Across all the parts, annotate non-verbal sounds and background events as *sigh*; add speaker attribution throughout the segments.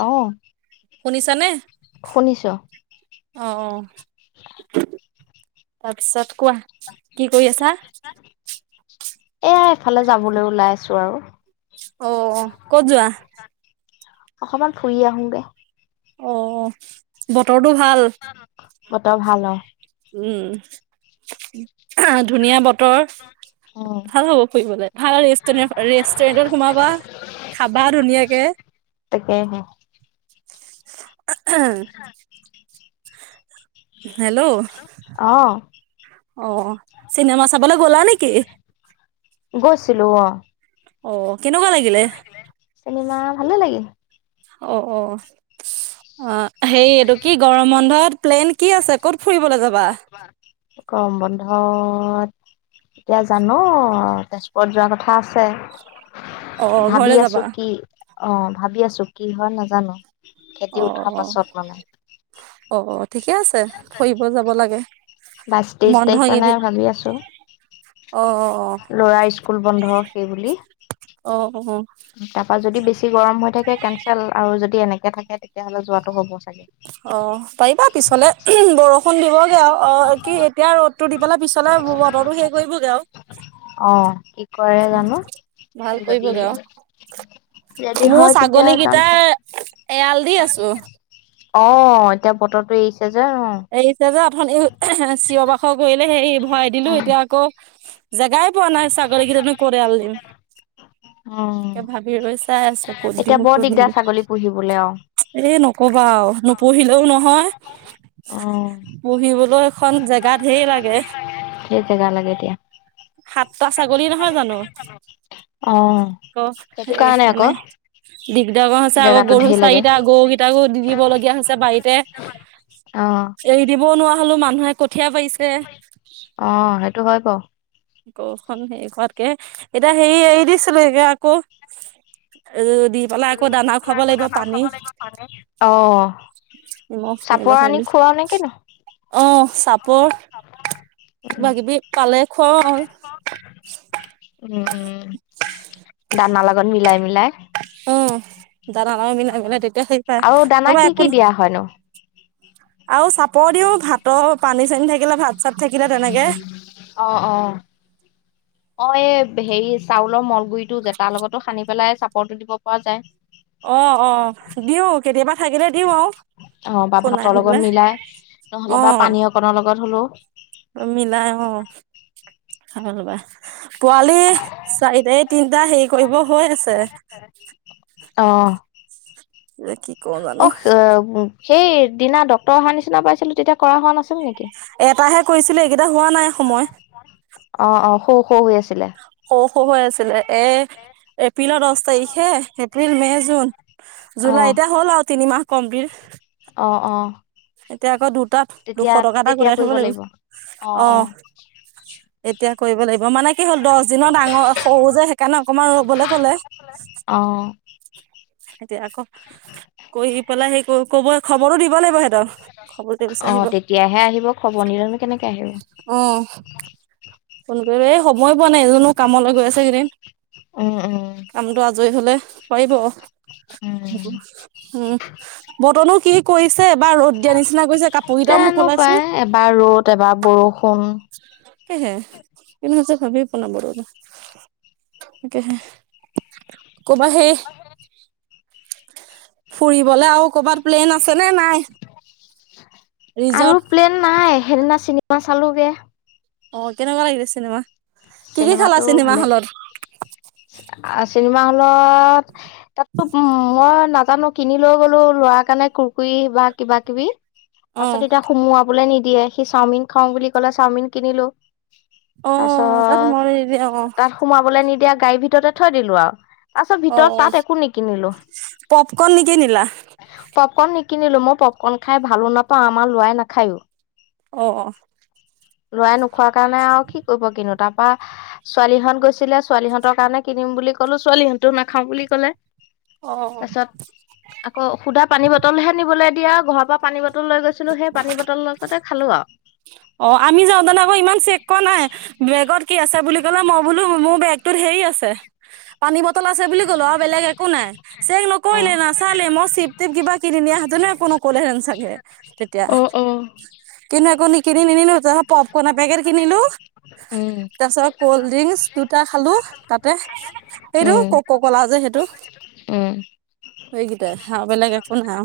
Speaker 1: অ',
Speaker 2: শুনিছা নে?
Speaker 1: শুনিছো।
Speaker 2: অ' অ' তাৰপিছত কোৱা কি কৰি আছা?
Speaker 1: এ এফালে যাবলৈ ওলাই আছো আৰু।
Speaker 2: অ' ক'ত যোৱা?
Speaker 1: অকমান ফুৰি আহোগে।
Speaker 2: অ' বতৰটো ভাল।
Speaker 1: বতৰ ভাল অ'।
Speaker 2: উম ধুনীয়া বতৰ।
Speaker 1: উম,
Speaker 2: ভাল হ'ব ফুৰিবলৈ ভাল ৰেষ্টুৰেণ্টত সোমাবা। খাবা ধুনীয়াকে।
Speaker 1: তোকে হ
Speaker 2: উম, *unintelligible* হেল্ল'
Speaker 1: অ',
Speaker 2: অ, চিনেমা চাবলে গ'লা নেকি?
Speaker 1: গৈছিলো অ'।
Speaker 2: অ' কেনেকুৱা লাগিলে?
Speaker 1: চিনেমা ভালে লাগিল।
Speaker 2: অ', অ, অ', হে এইটো কি গৰম বন্ধত প্লেন কি আছে কত ফুৰিবলৈ যাবা?
Speaker 1: কম বন্ধত এতিয়া জানো তেজপুৰত যোৱাৰ কথা আছে।
Speaker 2: অ
Speaker 1: ভাবি
Speaker 2: ঘৰলে
Speaker 1: আছো।
Speaker 2: যাবা?
Speaker 1: কি অ, ভাবি আছো। কি হয় নাজানো। খেতি উঠাৰ
Speaker 2: অ',
Speaker 1: পাছত মানে।
Speaker 2: অ, অ, ঠিকে আছে। ফুৰিব যাব লাগে।
Speaker 1: বাইছ তেইশ
Speaker 2: বন্ধ
Speaker 1: তাৰিখ মানে
Speaker 2: এইকেইদিন
Speaker 1: ভাবি আছো
Speaker 2: অ
Speaker 1: লৰা স্কুল বন্ধ সেই বুলি।
Speaker 2: অ', অ'
Speaker 1: তাৰপা যদি বেছি গৰম হৈ থাকে কেনঞ্চেল আৰু যদি এনেকে থাকে তেতিয়াহ'লে যোৱাাতটো হ'ব। চাগে।
Speaker 2: *unintelligible* অ', পাৰিবা পিছলৈ বৰষুণ দিবগৈ আৰু অ' কি এতিয়া ৰ'দটো দি পেলাই পিছলৈ বতৰটো শেষ কৰিব গাও।
Speaker 1: অ', কি কৰে জানো
Speaker 2: ভাল
Speaker 1: যদী
Speaker 2: কৰিবগে আৰু মোৰ ছাগলী কেইটাাৰ
Speaker 1: চাগে।
Speaker 2: এৰাল দি আছো।
Speaker 1: অ', এতিয়া বতৰটো এৰিছে যে ন।
Speaker 2: এৰিছে যে আথন চিঞ বাখৰ কৰিলে সেই ভৰাই দিলো
Speaker 1: উম,
Speaker 2: এতিয়া আকৌ জেগাই পোৱা নাই ছাগলী কেইানো কৰি আল দিম
Speaker 1: উম,
Speaker 2: তাকে ভাবিছ। তাই আছো ক'ত দিওঁ কৰি নিলো।
Speaker 1: বোলেও
Speaker 2: এ, নকবা নপঢ়িলেও নহয়।
Speaker 1: উম,
Speaker 2: পুহিবলৈ এখন জেগা ঢেৰ লাগে।
Speaker 1: সেই জেগা লাগে এতিয়া
Speaker 2: সাতটা ছাগলী নহয় জানো
Speaker 1: অ',
Speaker 2: আকৌ
Speaker 1: সেইটো কাৰণে আকৌ
Speaker 2: সকাৰণে দিগদাৰ হৈছে আকৌ
Speaker 1: জেগাটো
Speaker 2: গৰু
Speaker 1: ধেৰ লাগে।
Speaker 2: চাৰিটা গৰু কেইটাকো দি দিব লগগীয়া হৈছে বাৰীতে।
Speaker 1: অ'।
Speaker 2: এৰি দিবও নোৱাৰা হলেও মানুহে কঠীয়া পাৰিছে।
Speaker 1: অ', সেইটো হয় বাৰু।
Speaker 2: ক খ সেখনতকে এতিয়া হেৰি এৰি দিছিলো এ আকৌ এ
Speaker 1: পালে আকৌ দানা খাব লাগিব মানে অ,।
Speaker 2: নিমখ
Speaker 1: চাপৰ
Speaker 2: নিমখ
Speaker 1: আনি
Speaker 2: ঢালি
Speaker 1: খুৱাও নেকী ন?
Speaker 2: অ' চাপৰ কিবা কিবি পালে খুৱাও
Speaker 1: ক
Speaker 2: আৰু
Speaker 1: উম, উম, দানা লগত মিলাই-মিলাই
Speaker 2: অ', দানা ন মিলাই মিলাই তেতিয়া সেই পাই নবা একোন
Speaker 1: হয় ন
Speaker 2: আৰু চাপৰ দিওঁ ভাতৰ পানী চানী থাকিলে ভাত চাত থাকিলে। তেনেকে
Speaker 1: অ', অ,। অ', এই হেৰি চাউলৰ মলগুৰিটো যে তাৰ লগতো সানি পেলাই চাপৰটো দিব পৰা যায়।
Speaker 2: অ', অ' দিওঁ। কেতিয়াবা থাকিলে দিওঁ আৰু
Speaker 1: অ বা
Speaker 2: খুনাই
Speaker 1: ভাতৰ
Speaker 2: আনিলে অ,।
Speaker 1: পনৰ লগত হ'লো
Speaker 2: মিলাই অ,। হ'লবা পোৱালি চাৰিটা তিনটা হেৰি কৰিব হৈ আছে।
Speaker 1: *unintelligible* অ'।
Speaker 2: ৰকি
Speaker 1: অ' সেই দিনা ডক্তৰৰ অহাৰ নিচিনা পাইছিলো তেতিয়া কৰা হোৱা নাছিল নেকি?
Speaker 2: এটাহে কৰিছিলে, এইকেইটা হোৱা নাই সময়।
Speaker 1: অ', অ' সৌ সৰু হৈ আছিলে।
Speaker 2: সৰু-সৰু হৈ আছিলে এ, এপ্ৰিলৰ দহ তাৰিখে এপ্ৰিল, মে', জুন
Speaker 1: অ
Speaker 2: জুলাই এতিয়া হ'ল আৰু তিনিমাহ কমপ্লিট।
Speaker 1: অ', অ'।
Speaker 2: এতিয়া আকৌ দুটাত দুশ
Speaker 1: তেতিয়া
Speaker 2: টকা এটা
Speaker 1: তেতিয়া
Speaker 2: ঘূটাই থ'ব
Speaker 1: কৰিব
Speaker 2: লাগিব অ'। এতিয়া কৰিব লাগিব মানে কি হ'ল দহ দিনত ডাঙৰ সৰু যে সেইকাৰণে অকমান ৰবলৈ ক'লে।
Speaker 1: অ'।
Speaker 2: এতিয়া আকৌ কৈ পেলাই সেই কব খবৰো দিব লাগিব সিহঁতৰ। খবৰটো
Speaker 1: অ
Speaker 2: বিচাৰিব,
Speaker 1: তেতিয়াহে আহিব খবৰ নিলেনো কেনেকে আহিব
Speaker 2: অ'। ফোন কৰিব এই সময় পোৱা নাই এজনো কামলৈ গৈ আছে কেইদিন।
Speaker 1: উম উম
Speaker 2: কামটো আজৰি হলে কৰিব।
Speaker 1: উম
Speaker 2: উম, বতৰনো কি কৰিছে এবাৰ ৰ'দ দিয়া নিচিনা কৰিছে কাপোৰ কেইটাও
Speaker 1: এনো
Speaker 2: মোকোলাইছো
Speaker 1: পাই এবাৰ ৰ'দ এবাৰ বৰষুণ।
Speaker 2: সেয়েহে এনেতি ভাবি পোৱা নাই। তাকেহে কবা সেই ফুৰিবলে আৰু কৰ'বাত প্লেন আছে নে নাই?
Speaker 1: আৰু
Speaker 2: ৰিজৰ্ট
Speaker 1: প্লেন নাই, সেইদিনা চিনেমা চালোগে।
Speaker 2: অ' কেনেকুৱা লাগিলে চিনেমা? কি কি খালা
Speaker 1: চিনেমাটো
Speaker 2: চিনেমা হলত?
Speaker 1: আ চিনেমা হলত তাততো উ, মই নাজানো কিনি লৈ গলো ল'ৰাৰ কাৰণে কুৰকুৰি বা কিবা কিবি তাৰ
Speaker 2: অ
Speaker 1: পাছত এতিয়া সোমোৱা বোলে নিদিয়ে, সি চাওমিন খাওঁ বুলি ক'লে চাওমিন কিনিলো।
Speaker 2: অ' তাত
Speaker 1: তাৰপিছত তাত
Speaker 2: *unintelligible*
Speaker 1: সোমাবলৈ নিদিয়া গাড়ীৰ ভিতৰতে থৈ দিলো আৰু। তাৰপিছত
Speaker 2: অ
Speaker 1: ভিতৰত
Speaker 2: অ
Speaker 1: তাত একো নিকিনিলো।
Speaker 2: পপকৰ্ণ নিকিনিলা
Speaker 1: পপকৰ্ণ নিকিনিলো মই পপকৰ্ন খাই ভালো নাপাওঁ, আমাৰ ল'ৰায় নাখায়ো।
Speaker 2: অ, অ।
Speaker 1: ল'ৰাই নোখোৱাৰ কাৰণে আৰু কি কৰিব কিনো তাৰ পৰা ছোৱালীহঁত গৈছিলে ছোৱালীহঁতৰ কাৰণে কিনিম বুলি ক'লো ছোৱালীহঁতো নাখাও বুলি ক'লে।
Speaker 2: অ অ
Speaker 1: তাৰপাছত আকৌ সুধা পানী বটলহে নিবলৈ দিয়া ঘৰৰ পৰা পানী বট টল লৈ গৈছিলো সেই পানী বটল লগতে খালো আৰু।
Speaker 2: অ' আমি যাওঁ তানে আকৌ ইমান চেক ক নাই, বেগত কি আছে বুলি ক'লে মই বোলো মোৰ বেগটোত হেৰি আছে। পানী বটল আছে বুলি কলো আৰু বেলেগ একো নাই, চেক
Speaker 1: আৰু অ
Speaker 2: নকৰিলে না চালে মই চিপ-টিপ কিবা কিনি নিয়া হঁতনে একো নক'লেহেন চাগে তেতিয়া।
Speaker 1: অ অ
Speaker 2: কিনো একো নিকিনি নিনিলো পপকৰ্ন এপেকেট কিনিলো।
Speaker 1: উম।
Speaker 2: তাৰ পাছত কল্ড ড্ৰিংকচ দুটা খালো তাতে সেইটো
Speaker 1: উম
Speaker 2: কক' ক'লা যে সেইটো। এইকেইটাই হা বেলেগ একো নাই।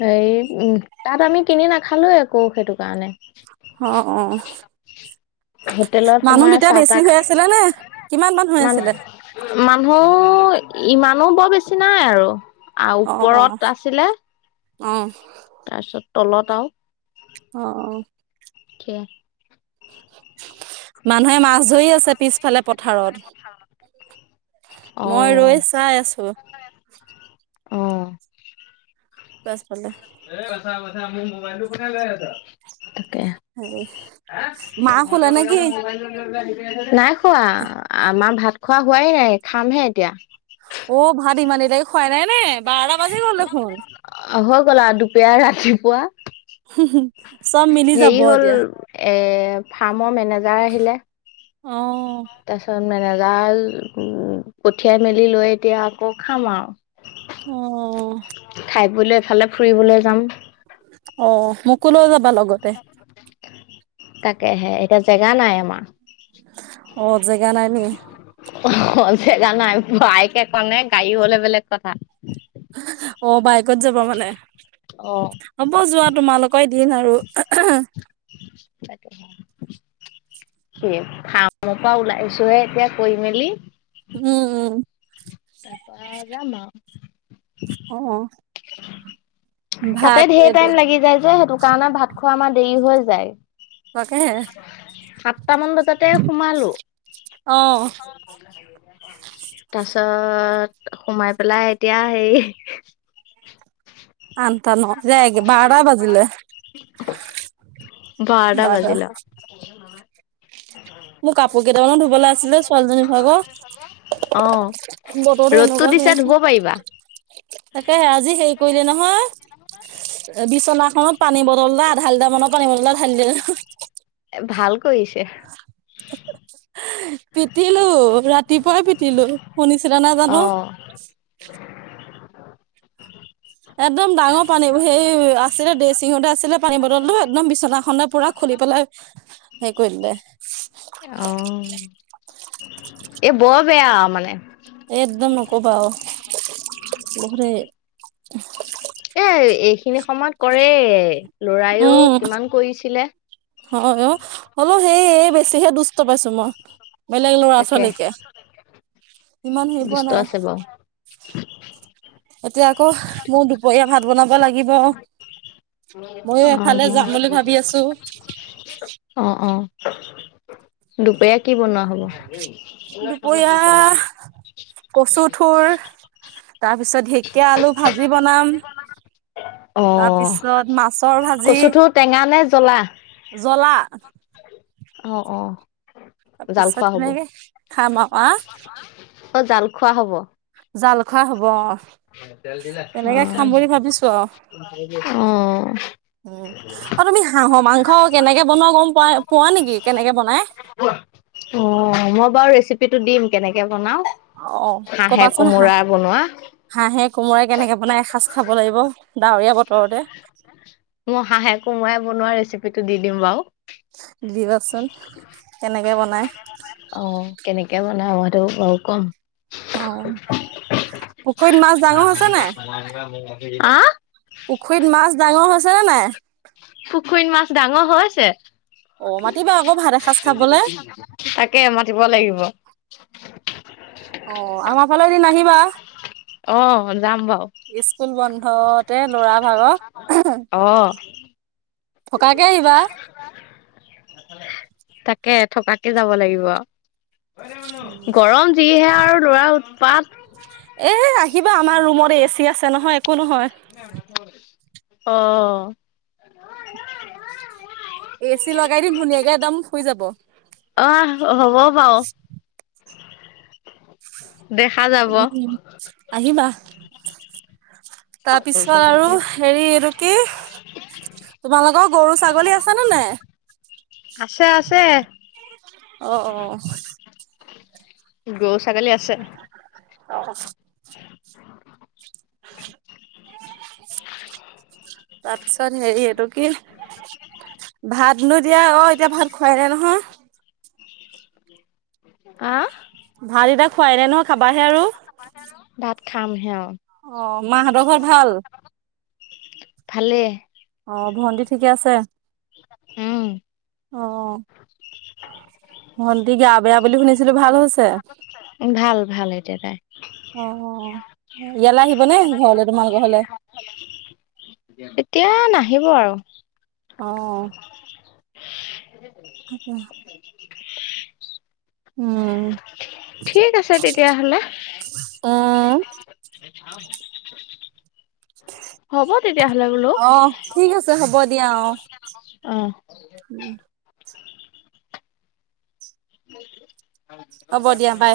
Speaker 1: হেৰি উম, তাত আমি কিনি নাখালো আকৌ সেইটো কাৰণে।
Speaker 2: অ, অ।
Speaker 1: হোটেলত
Speaker 2: মানুহ
Speaker 1: সোমাই
Speaker 2: তেতিয়া
Speaker 1: চাহ
Speaker 2: বেছি
Speaker 1: তাহ
Speaker 2: হৈ আছিলে নে কিমান মানুহ হৈ
Speaker 1: মান
Speaker 2: আছিলে?
Speaker 1: মানুহ ইমানো বৰ বেছি নাই আৰু আ ওপৰত আছিলে।
Speaker 2: অহ।
Speaker 1: তাৰপিছত তলত আৰু।
Speaker 2: অ অ।
Speaker 1: *inaudible*
Speaker 2: মানুহে মাছ জৰি আছে পিছফালে পথাৰত,
Speaker 1: অ
Speaker 2: মই ৰৈ চাই আছো।
Speaker 1: অ
Speaker 2: পাছফালে।
Speaker 1: এ বথা বথা ম মবাইলটো কথাই গৈ ত
Speaker 2: হেৰি মা শুলে নে কি
Speaker 1: নাই খোৱা আমাৰ ভাত খোৱা হোৱাই নাই খামহে এতিয়া।
Speaker 2: অ' ভাত ইমান দিলাকি খুৱাই নাই নে বাৰটা বাজি গ'ল দেখোন।
Speaker 1: অ' হৈ গ'ল আৰু দুপাৰ ৰাতিপুৱা
Speaker 2: চব মিলি যাব
Speaker 1: হেৰি হ'ল
Speaker 2: এতিয়া
Speaker 1: এ ফাৰ্মৰ মেনেজাৰ আহিলে।
Speaker 2: অ'
Speaker 1: তাৰ পিছত মেেজাল উ পঠিয়াই মেলি লৈ এতিয়া আকৌ খাম আৰু।
Speaker 2: অ'।
Speaker 1: বুললে এফালে ফুৰিবলৈ যাম।
Speaker 2: অ' মোকোলৈও যাবা লগতে।
Speaker 1: তাকেহে এতিয়া জেগা নাই আমাৰ।
Speaker 2: অ' জেগা নাই নেকি?
Speaker 1: অ' জেগা নাই বাইকে ক নে গাড়ী হলে বেলেগ কথা।
Speaker 2: *unintelligible* অ' বাইকত যাব মানে
Speaker 1: অ
Speaker 2: হ'ব যোৱা তোমালোকৰ দিন আৰ।
Speaker 1: তাকে পৰা ওলাই আহিছোহে এতিয়া কৈ মেলি।
Speaker 2: উম, উম।
Speaker 1: তাৰপা যাম আৰু।
Speaker 2: অ'
Speaker 1: তাতে
Speaker 2: ভাত
Speaker 1: ধঢেৰ
Speaker 2: এইটো
Speaker 1: টাইম লাগি যায় যে সেইটো কাৰণে ভাত খোৱা আমাৰ দেৰি হৈ যায়।
Speaker 2: তাকেহে
Speaker 1: সাতটামান বজাতে সোমালো।
Speaker 2: অ
Speaker 1: *unintelligible* তাৰ পিছত সোমাই পেলাই এতিয়া হেৰি
Speaker 2: আন্তনো
Speaker 1: বাৰটা বাজিলা *unintelligible*
Speaker 2: মোৰ কাপোৰ কেইটামানো ধুবলৈ আছিলে ছোৱালীজনীৰ ভাগৰ।
Speaker 1: অ' ৰ'দটো দিছে ধুব পাৰিবা।
Speaker 2: তাকে আজি হেৰি কৰিলে নহয় বিচনা অলপ পানী বটল এ আধাটাৰ মানৰ পানী বটলা আধা লিটাৰ
Speaker 1: ভাল কৰিছে।
Speaker 2: *unintelligible* পিটিলো ৰাতিপুৱাই পিটিলো শুনিছিলা নে
Speaker 1: অ
Speaker 2: জানো একদম ডাঙৰ পানী সেই আছিলে ড্ৰেছিং সতে আছিলে পানী বটল টো একদম বিচনা খনৰ পুৰা খুলি পেলাই হে কৰিলে।
Speaker 1: অ' এ বৰ বেয়া মানে
Speaker 2: একদম নক'বা গখৰে
Speaker 1: এ এইখিনি সময়ত কৰে লৰাইয়ও কিমান কৰিছিলে।
Speaker 2: অ', অ' হলও সেই বেছিহে দুষ্ট পাইছো মই। বেলেগ লৰা
Speaker 1: তাকে
Speaker 2: ছোৱালীকে ইমান হেৰি পোৱা
Speaker 1: দুষ্ট
Speaker 2: নাই।
Speaker 1: আছে বাৰু
Speaker 2: এতিয়া আকৌ মোৰ দুপৰীয়া ভাত বনাব লাগিব। ময়ো এফালে
Speaker 1: অ'
Speaker 2: যাম বুলি ভাবি আছো।
Speaker 1: অ', অ' দুপৰীয়া কি বনোৱা হ'ব?
Speaker 2: দুপৰীয়া কচু থোৰ তাৰ পিছত ঢেকীয়া আলু ভাজি বনাম।
Speaker 1: অ
Speaker 2: তাৰ পিছত মাছৰ ভাজি
Speaker 1: টেঙানে জ্বলা?
Speaker 2: জলা।
Speaker 1: অ, অ,
Speaker 2: তাৰ
Speaker 1: জাল
Speaker 2: পিছত
Speaker 1: খোৱা হ'ব
Speaker 2: কেনেকে খাম আৰু আ
Speaker 1: অ, জাল খোৱা হ'ব।
Speaker 2: জাল খোৱা হ'ব অ, তেনেকে খাম বুলি ভাবিছো
Speaker 1: অ,
Speaker 2: আৰু
Speaker 1: অ,
Speaker 2: উম, আৰু তুমি হাঁহৰ মাংস কেনেকে বনোৱা গম প, পোৱা নেকি কেনেকে বনাই।
Speaker 1: অ, মই বাৰু ৰেচিপি টো দিম কেনেকে বনাঁও।
Speaker 2: অ
Speaker 1: হাঁহে
Speaker 2: কবাচোন হাঁহ
Speaker 1: কোমোৰা বনোৱা।
Speaker 2: হাঁহে কোমোৰা কেনেকে বনাই এসাঁজ খাব লাগিব ডাৱৰীয়া বতৰতে।
Speaker 1: মই হাঁহে কোমৰা বনোৱা ৰেচিপি টো দি দিম বাৰু।
Speaker 2: দি দিবাচোন কেনেকে বনাই।
Speaker 1: অ, কেনেকে বনাও আৰু বাৰু কম।
Speaker 2: অ, পুখুৰীত মাছ ডাঙৰ আছে নাই।
Speaker 1: *unintelligible* আহ',
Speaker 2: পুখুৰীত মাছ ডাঙৰ হৈছে নে নাই।
Speaker 1: পুখুৰত মাছ ডাঙৰ হৈছে।
Speaker 2: অ' মাতিবা আকৌ ভাত এসাঁজ খাবলে।
Speaker 1: তাকে মাতিব লাগিব।
Speaker 2: অ, আমাৰ ফালে এদিন আহিবা।
Speaker 1: অ, যাম বাৰু।
Speaker 2: স্কুল বন্ধতে ল'ৰা ভাগৰ।
Speaker 1: অ,
Speaker 2: থকাকে আহিবা।
Speaker 1: তাকে থকাকে যাব লাগিব আৰু। গৰম যিহে আৰু ল'ৰা উৎপাত।
Speaker 2: এ আহিবা আমাৰ ৰুমত এচি আছে নহয় একো নহয়।
Speaker 1: অ,
Speaker 2: এচি লগাই দিম ধুনীয়াকে একদম শুই যাব।
Speaker 1: আহ হ'ব বাৰু। দেখা যাব
Speaker 2: উম, আহ আহিবা। তাৰ পিছত আৰু হেৰি এইটো। কি? তোমালোকৰ গৰু ছাগলী আছ নে নাই।
Speaker 1: আছে আছে।
Speaker 2: অ, অ,
Speaker 1: গৰু ছাগলী আছে।
Speaker 2: অ, তাৰ পিছত হেৰি, এইটো কি ভাতনো দিয়া অ এতিয়া ভাত খোৱাই নাই নহয়।
Speaker 1: আহ,
Speaker 2: ভাল এতিয়া খুৱাই নে নহয় খাবাহে আৰু।
Speaker 1: ভাত খামহে আৰু
Speaker 2: অ, মা হঁতৰ ঘৰত ভাল।
Speaker 1: ভালেই
Speaker 2: অ, ভণ্টি ঠিকে আছে।
Speaker 1: উম,
Speaker 2: অ, ভণ্টি গা বেয়া বুলি শুনিছিলো ভাল হৈছে?
Speaker 1: ভাল, ভাল এতিয়া তাই।
Speaker 2: অ, অ', ইয়ালৈ আহিব নে ঘৰলে তোমাল ঘৰলে?
Speaker 1: এতিয়া নাহিব আৰু।
Speaker 2: অ,
Speaker 1: *unintelligible*
Speaker 2: উমঁ,
Speaker 1: ঠিক আছে তেতিয়াহ'লে
Speaker 2: অঁহ',।
Speaker 1: *unintelligible* হ'ব তেতিয়াহ'লে বোলো,
Speaker 2: অ ঠিক আছে হ'ব
Speaker 1: অঁহ',।
Speaker 2: উম।
Speaker 1: *unintelligible*
Speaker 2: হ'ব দিয়া বাই।